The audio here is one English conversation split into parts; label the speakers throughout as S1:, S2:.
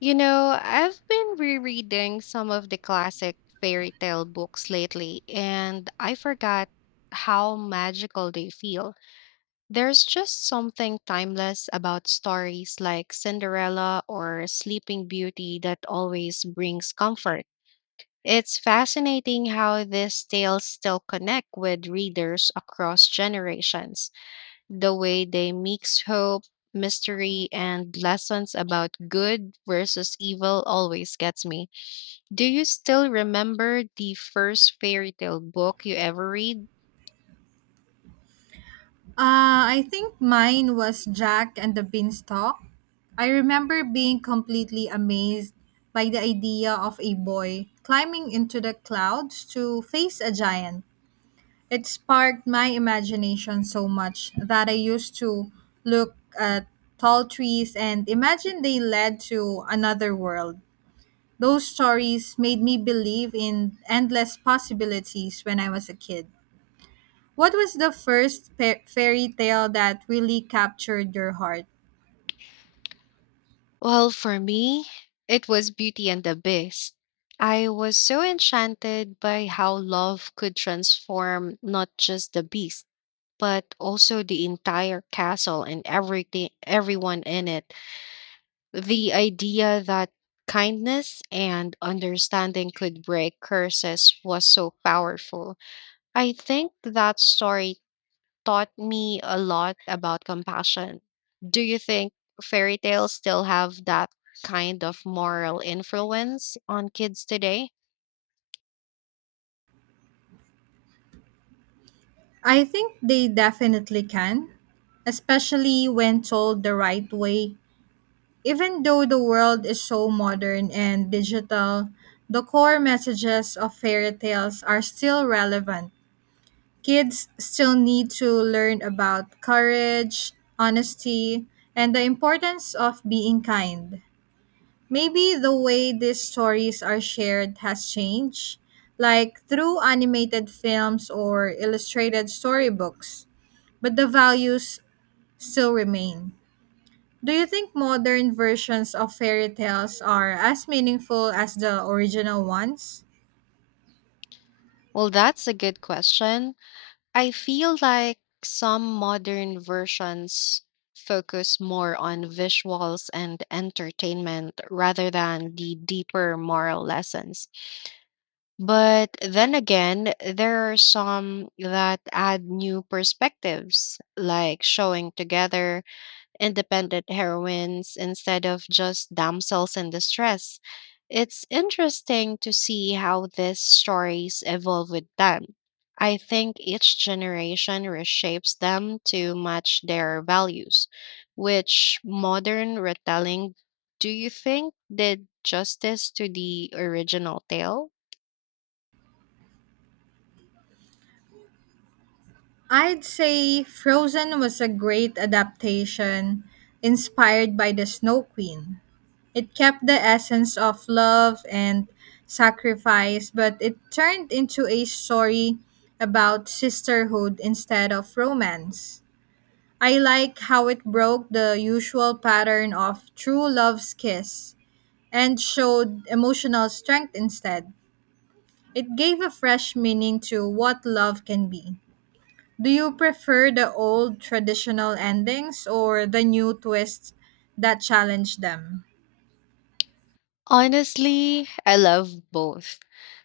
S1: You know, I've been rereading some of the classic fairy tale books lately, and I forgot how magical they feel. There's just something timeless about stories like Cinderella or Sleeping Beauty that always brings comfort. It's fascinating how these tales still connect with readers across generations the way they mix hope, mystery, and lessons about good versus evil always gets me. Do you still remember the first fairy tale book you ever read?
S2: I think mine was Jack and the Beanstalk. I remember being completely amazed by the idea of a boy climbing into the clouds to face a giant. It sparked my imagination so much that I used to look at tall trees and imagine they led to another world. Those stories made me believe in endless possibilities when I was a kid. What was the first fairy tale that really captured your heart?
S1: Well, for me, it was Beauty and the Beast. I was so enchanted by how love could transform not just the beast, but also the entire castle and everything everyone in it. The idea that kindness and understanding could break curses was so powerful. I think that story taught me a lot about compassion. Do you think fairy tales still have that kind of moral influence on kids today?
S2: I think they definitely can, especially when told the right way. Even though the world is so modern and digital, the core messages of fairy tales are still relevant. Kids still need to learn about courage, honesty, and the importance of being kind. Maybe the way these stories are shared has changed, like through animated films or illustrated storybooks, but the values still remain. Do you think modern versions of fairy tales are as meaningful as the original ones?
S1: Well, that's a good question. I feel like some modern versions focus more on visuals and entertainment rather than the deeper moral lessons. But then again, there are some that add new perspectives, like showing together independent heroines instead of just damsels in distress. It's interesting to see how these stories evolve with them. I think each generation reshapes them to match their values. Which modern retelling do you think did justice to the original tale?
S2: I'd say Frozen was a great adaptation inspired by the Snow Queen. It kept the essence of love and sacrifice, but it turned into a story about sisterhood instead of romance. I like how it broke the usual pattern of true love's kiss and showed emotional strength instead. It gave a fresh meaning to what love can be. Do you prefer the old traditional endings or the new twists that challenge them?
S1: Honestly, I love both.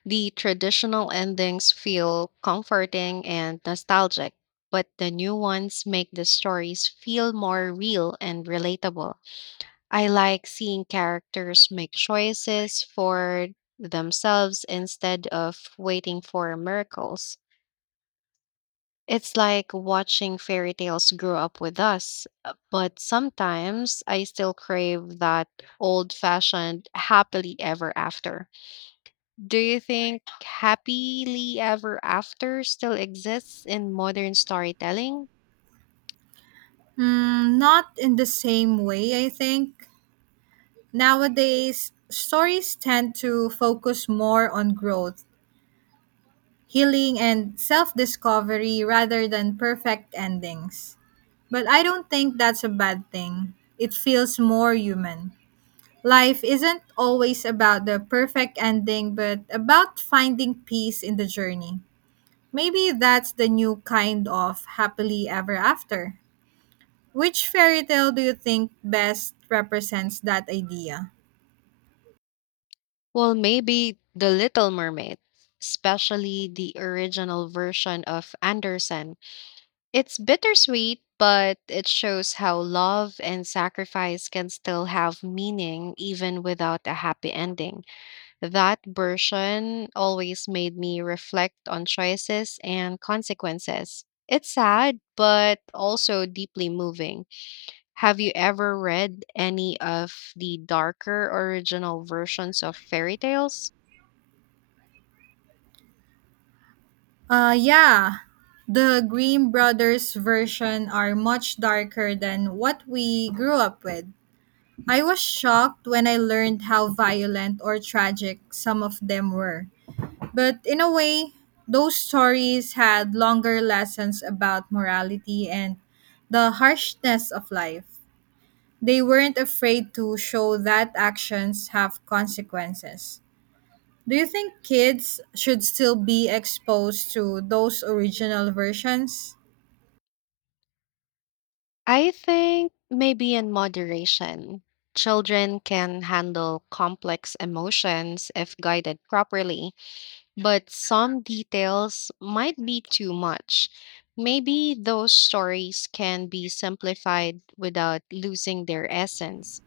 S1: The traditional endings feel comforting and nostalgic, but the new ones make the stories feel more real and relatable. I like seeing characters make choices for themselves instead of waiting for miracles. It's like watching fairy tales grow up with us, but sometimes I still crave that old fashioned happily ever after. Do you think happily ever after still exists in modern storytelling?
S2: Hmm, not in the same way, I think. Nowadays, stories tend to focus more on growth, healing, and self discovery rather than perfect endings. But I don't think that's a bad thing. It feels more human. Life isn't always about the perfect ending, but about finding peace in the journey. Maybe that's the new kind of happily ever after. Which fairy tale do you think best represents that idea?
S1: Well, maybe The Little Mermaid, especially the original version of Anderson. It's bittersweet, but it shows how love and sacrifice can still have meaning even without a happy ending. That version always made me reflect on choices and consequences. It's sad, but also deeply moving. Have you ever read any of the darker original versions of fairy tales?
S2: Uh, yeah. The Grimm Brothers version are much darker than what we grew up with. I was shocked when I learned how violent or tragic some of them were. But in a way, those stories had longer lessons about morality and the harshness of life. They weren't afraid to show that actions have consequences. Do you think kids should still be exposed to those original versions?
S1: I think maybe in moderation. Children can handle complex emotions if guided properly. But some details might be too much. Maybe those stories can be simplified without losing their essence.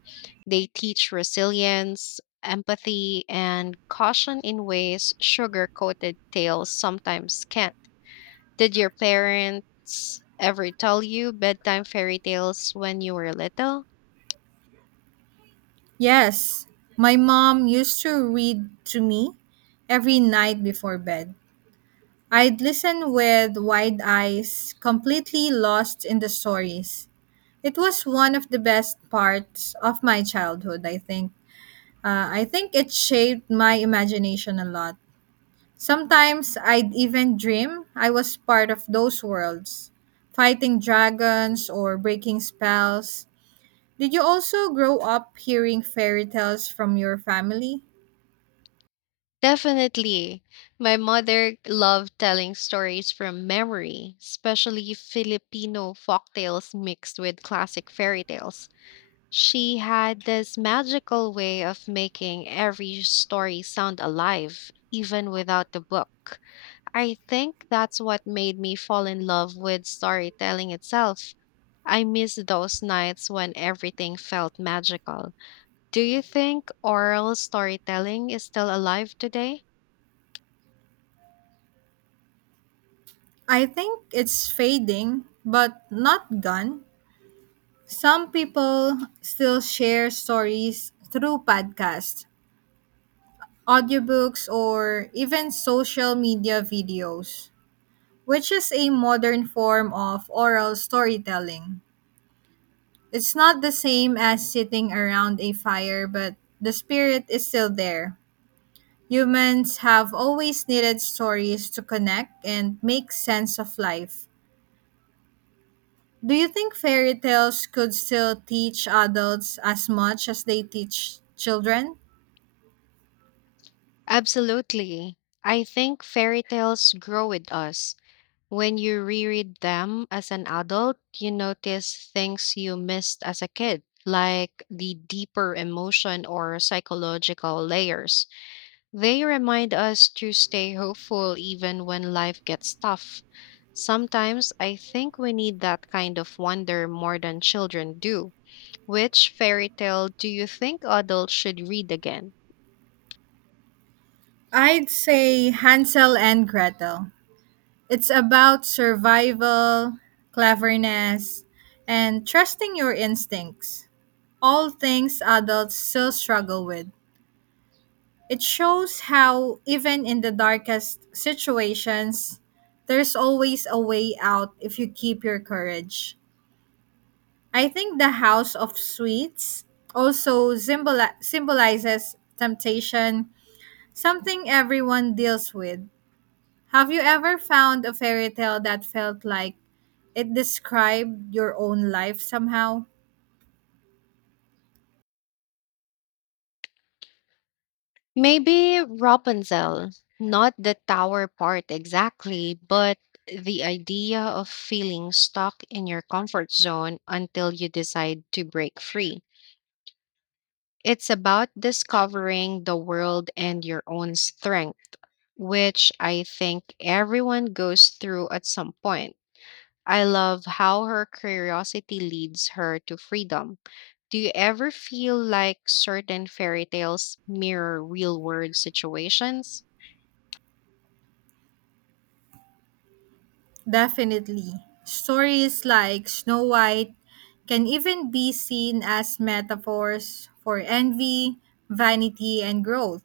S1: They teach resilience, empathy, and caution in ways sugar coated tales sometimes can't. Did your parents ever tell you bedtime fairy tales when you were little?
S2: Yes, my mom used to read to me every night before bed. I'd listen with wide eyes, completely lost in the stories. It was one of the best parts of my childhood, I think. I think it shaped my imagination a lot. Sometimes I'd even dream I was part of those worlds, fighting dragons or breaking spells. Did you also grow up hearing fairy tales from your family?
S1: Definitely. My mother loved telling stories from memory, especially Filipino folktales mixed with classic fairy tales. She had this magical way of making every story sound alive, even without the book. I think that's what made me fall in love with storytelling itself. I miss those nights when everything felt magical. Do you think oral storytelling is still alive today?
S2: I think it's fading, but not gone. Some people still share stories through podcasts, audiobooks, or even social media videos, which is a modern form of oral storytelling. It's not the same as sitting around a fire, but the spirit is still there. Humans have always needed stories to connect and make sense of life. Do you think fairy tales could still teach adults as much as they teach children?
S1: Absolutely. I think fairy tales grow with us. When you reread them as an adult, you notice things you missed as a kid, like the deeper emotion or psychological layers. They remind us to stay hopeful even when life gets tough. Sometimes I think we need that kind of wonder more than children do. Which fairy tale do you think adults should read again?
S2: I'd say Hansel and Gretel. It's about survival, cleverness, and trusting your instincts, all things adults still struggle with. It shows how, even in the darkest situations, there's always a way out if you keep your courage. I think the House of Sweets also symbolizes temptation, something everyone deals with. Have you ever found a fairy tale that felt like it described your own life somehow?
S1: Maybe Rapunzel, not the tower part exactly, but the idea of feeling stuck in your comfort zone until you decide to break free. It's about discovering the world and your own strength, which I think everyone goes through at some point. I love how her curiosity leads her to freedom. Do you ever feel like certain fairy tales mirror real world situations?
S2: Definitely. Stories like Snow White can even be seen as metaphors for envy, vanity, and growth.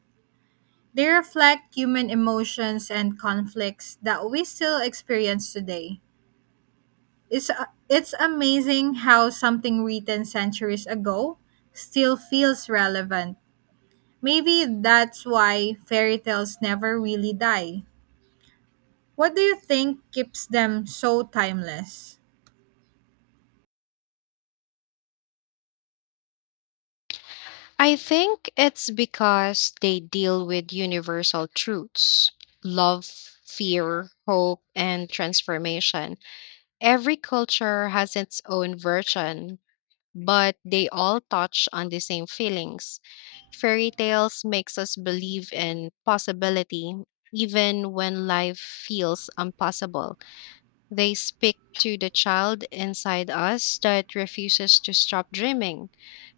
S2: They reflect human emotions and conflicts that we still experience today. It's, it's amazing how something written centuries ago still feels relevant. Maybe that's why fairy tales never really die. What do you think keeps them so timeless?
S1: I think it's because they deal with universal truths love, fear, hope, and transformation. Every culture has its own version, but they all touch on the same feelings. Fairy tales makes us believe in possibility even when life feels impossible. They speak to the child inside us that refuses to stop dreaming.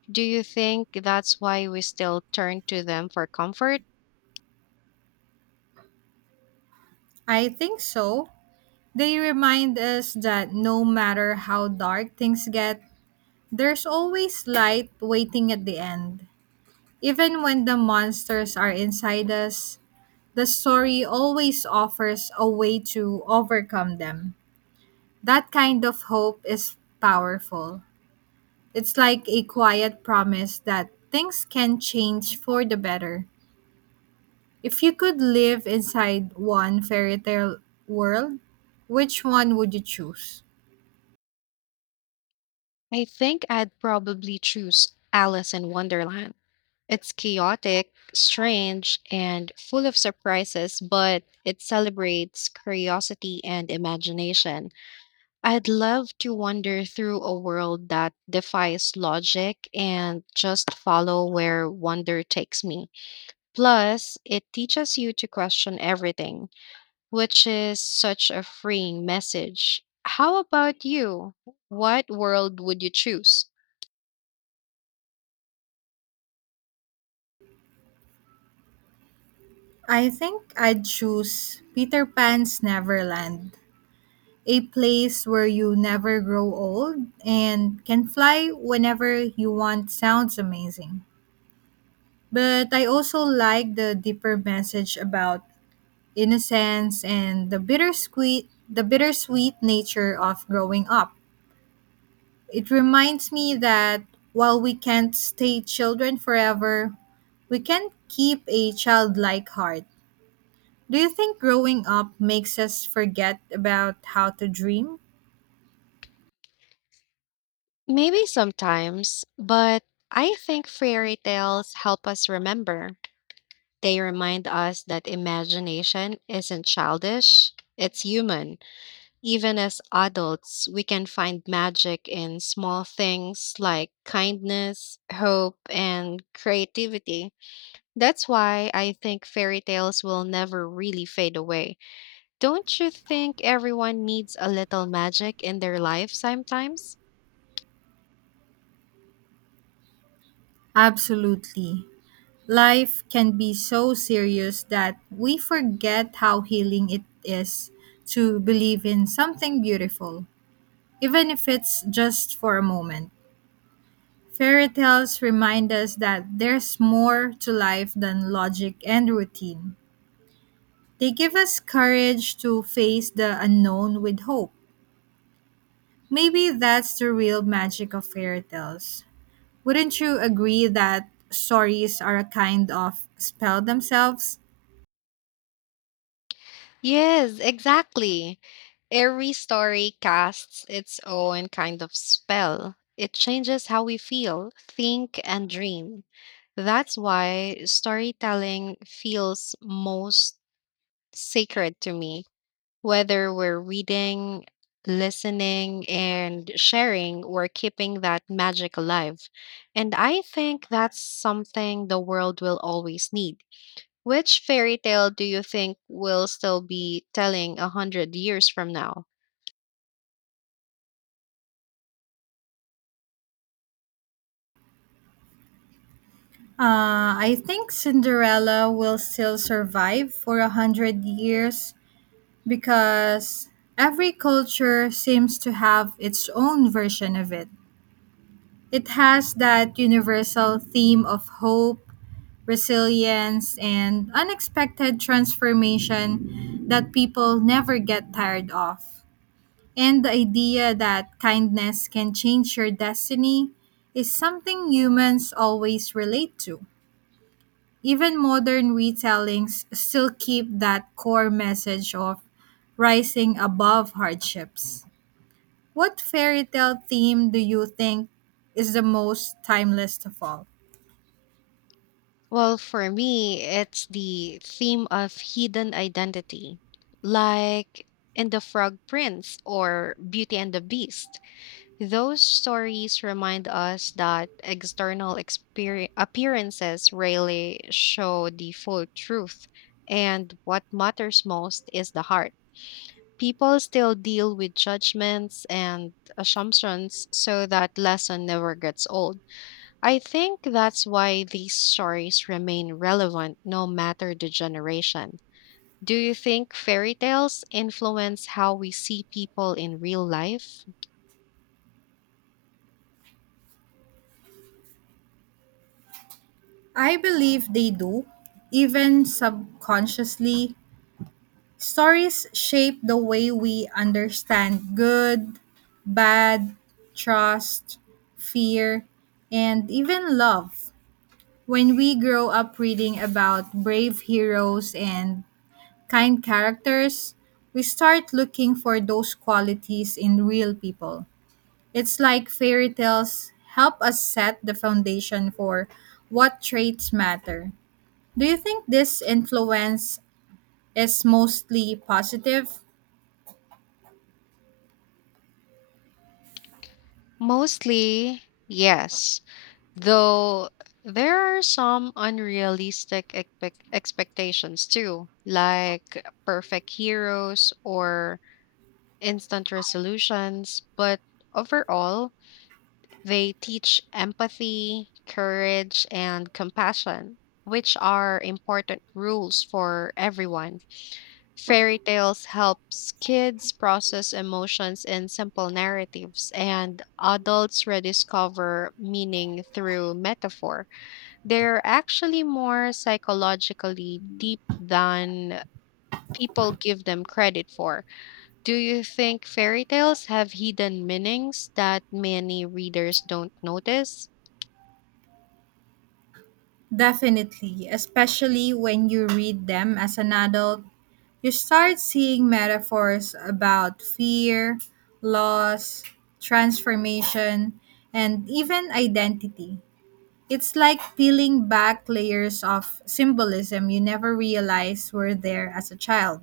S1: Do you think that's why we still turn to them for comfort?
S2: I think so. They remind us that no matter how dark things get, there's always light waiting at the end. Even when the monsters are inside us, the story always offers a way to overcome them. That kind of hope is powerful. It's like a quiet promise that things can change for the better. If you could live inside one fairy tale world, which one would you choose?
S1: I think I'd probably choose Alice in Wonderland. It's chaotic, strange, and full of surprises, but it celebrates curiosity and imagination. I'd love to wander through a world that defies logic and just follow where wonder takes me. Plus, it teaches you to question everything, which is such a freeing message. How about you? What world would you choose?
S2: I think I'd choose Peter Pan's Neverland, a place where you never grow old and can fly whenever you want sounds amazing. But I also like the deeper message about innocence and the bittersweet nature of growing up. It reminds me that while we can't stay children forever, we can keep a childlike heart. Do you think growing up makes us forget about how to dream?
S1: Maybe sometimes, but I think fairy tales help us remember. They remind us that imagination isn't childish, it's human. Even as adults, we can find magic in small things like kindness, hope, and creativity. That's why I think fairy tales will never really fade away. Don't you think everyone needs a little magic in their life sometimes?
S2: Absolutely. Life can be so serious that we forget how healing it is to believe in something beautiful, even if it's just for a moment. Fairy tales remind us that there's more to life than logic and routine. They give us courage to face the unknown with hope. Maybe that's the real magic of fairy tales. Wouldn't you agree that stories are a kind of spell themselves?
S1: Yes, exactly. Every story casts its own kind of spell. It changes how we feel, think, and dream. That's why storytelling feels most sacred to me. Whether we're reading, listening, and sharing, we're keeping that magic alive. And I think that's something the world will always need. Which fairy tale do you think will still be telling 100 years from now?
S2: I think Cinderella will still survive for 100 years because every culture seems to have its own version of it. It has that universal theme of hope, resilience, and unexpected transformation that people never get tired of. And the idea that kindness can change your destiny is something humans always relate to. Even modern retellings still keep that core message of rising above hardships. What fairy tale theme do you think is the most timeless of all?
S1: Well, for me, it's the theme of hidden identity, like in The Frog Prince or Beauty and the Beast. Those stories remind us that external appearances rarely show the full truth, and what matters most is the heart. People still deal with judgments and assumptions, so that lesson never gets old. I think that's why these stories remain relevant no matter the generation. Do you think fairy tales influence how we see people in real life?
S2: I believe they do, even subconsciously. Stories shape the way we understand good, bad, trust, fear, and even love. When we grow up reading about brave heroes and kind characters, we start looking for those qualities in real people. It's like fairy tales help us set the foundation for what traits matter. Do you think this influence is mostly positive?
S1: Mostly, yes. Though there are some unrealistic expectations too, like perfect heroes or instant resolutions, but overall, they teach empathy, courage, and compassion, which are important rules for everyone. Fairy tales helps kids process emotions in simple narratives and adults rediscover meaning through metaphor. They're actually more psychologically deep than people give them credit for. Do you think fairy tales have hidden meanings that many readers don't notice?
S2: Definitely, especially when you read them as an adult, you start seeing metaphors about fear, loss, transformation, and even identity. It's like peeling back layers of symbolism you never realized were there as a child.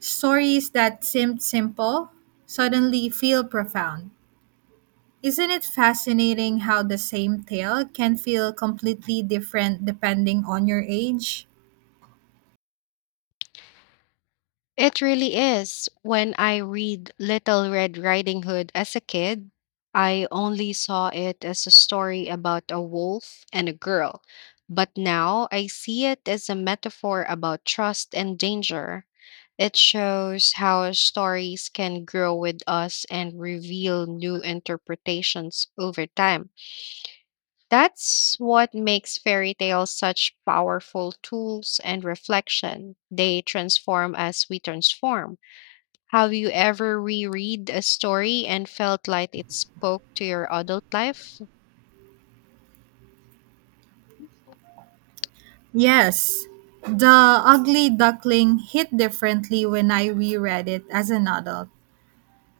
S2: Stories that seemed simple suddenly feel profound. Isn't it fascinating how the same tale can feel completely different depending on your age?
S1: It really is. When I read Little Red Riding Hood as a kid, I only saw it as a story about a wolf and a girl. But now I see it as a metaphor about trust and danger. It shows how stories can grow with us and reveal new interpretations over time. That's what makes fairy tales such powerful tools and reflection. They transform as we transform. Have you ever reread a story and felt like it spoke to your adult life?
S2: Yes, The Ugly Duckling hit differently when I reread it as an adult.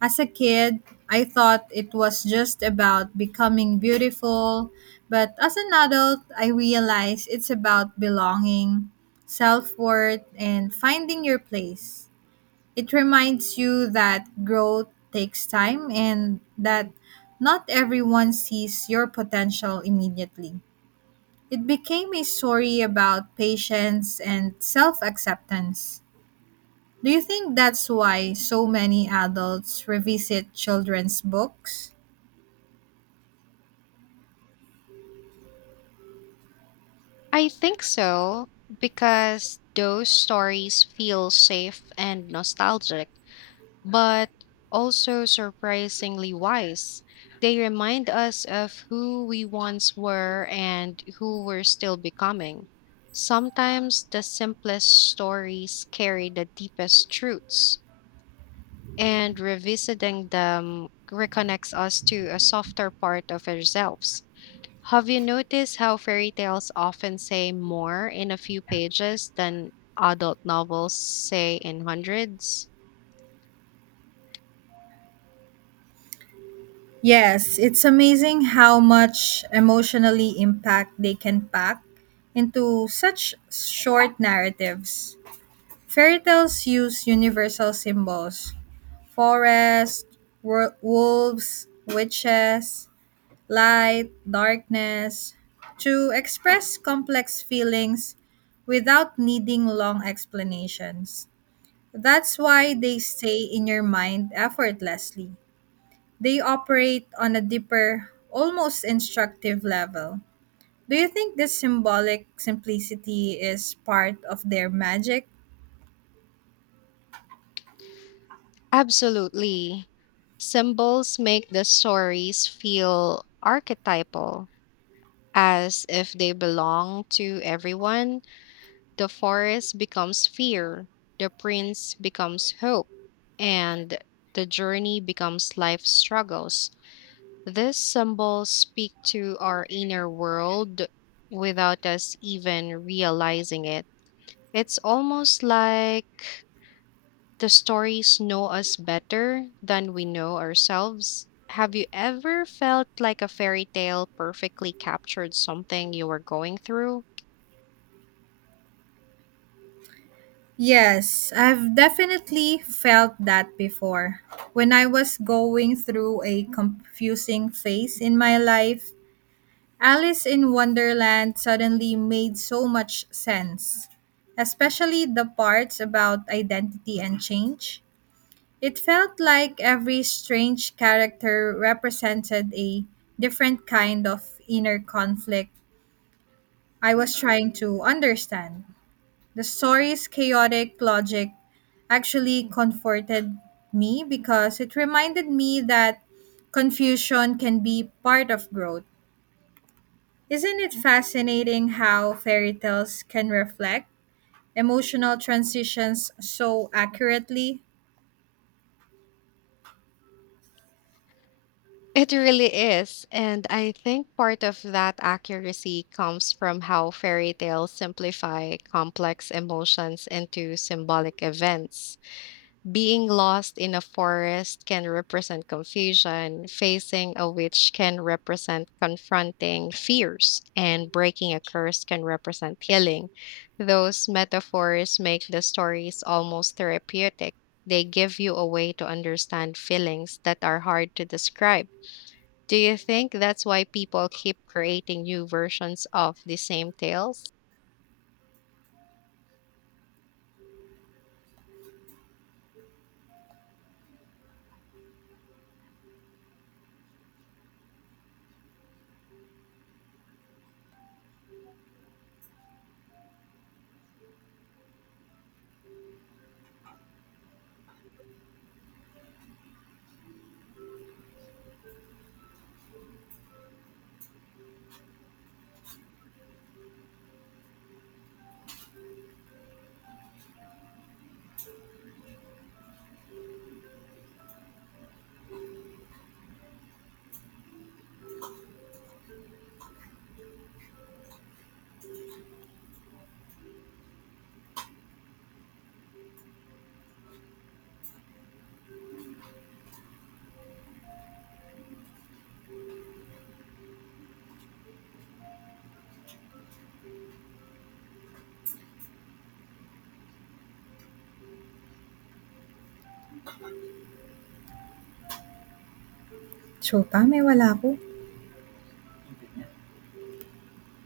S2: As a kid, I thought it was just about becoming beautiful, but as an adult, I realized it's about belonging, self worth, and finding your place. It reminds you that growth takes time and that not everyone sees your potential immediately. It became a story about patience and self acceptance. Do you think that's why so many adults revisit children's books?
S1: I think so, because those stories feel safe and nostalgic, but also surprisingly wise. They remind us of who we once were and who we're still becoming. Sometimes the simplest stories carry the deepest truths, and revisiting them reconnects us to a softer part of ourselves. Have you noticed how fairy tales often say more in a few pages than adult novels say in hundreds?
S2: Yes, it's amazing how much emotionally impact they can pack into such short narratives. Fairy tales use universal symbols, forest, wolves, witches, light, darkness, to express complex feelings without needing long explanations. That's why they stay in your mind effortlessly. They operate on a deeper, almost instructive level. Do you think this symbolic simplicity is part of their magic?
S1: Absolutely. Symbols make the stories feel archetypal, as if they belong to everyone. The forest becomes fear, the prince becomes hope, and the journey becomes life struggles. These symbols speak to our inner world without us even realizing it. It's almost like the stories know us better than we know ourselves. Have you ever felt like a fairy tale perfectly captured something you were going through?
S2: Yes, I've definitely felt that before. When I was going through a confusing phase in my life, Alice in Wonderland suddenly made so much sense, especially the parts about identity and change. It felt like every strange character represented a different kind of inner conflict I was trying to understand. The story's chaotic logic actually comforted me because it reminded me that confusion can be part of growth. Isn't it fascinating how fairy tales can reflect emotional transitions so accurately?
S1: It really is. And I think part of that accuracy comes from how fairy tales simplify complex emotions into symbolic events. Being lost in a forest can represent confusion, facing a witch can represent confronting fears, and breaking a curse can represent healing. Those metaphors make the stories almost therapeutic. They give you a way to understand feelings that are hard to describe. Do you think that's why people keep creating new versions of the same tales?
S2: Chuta, may wala ako.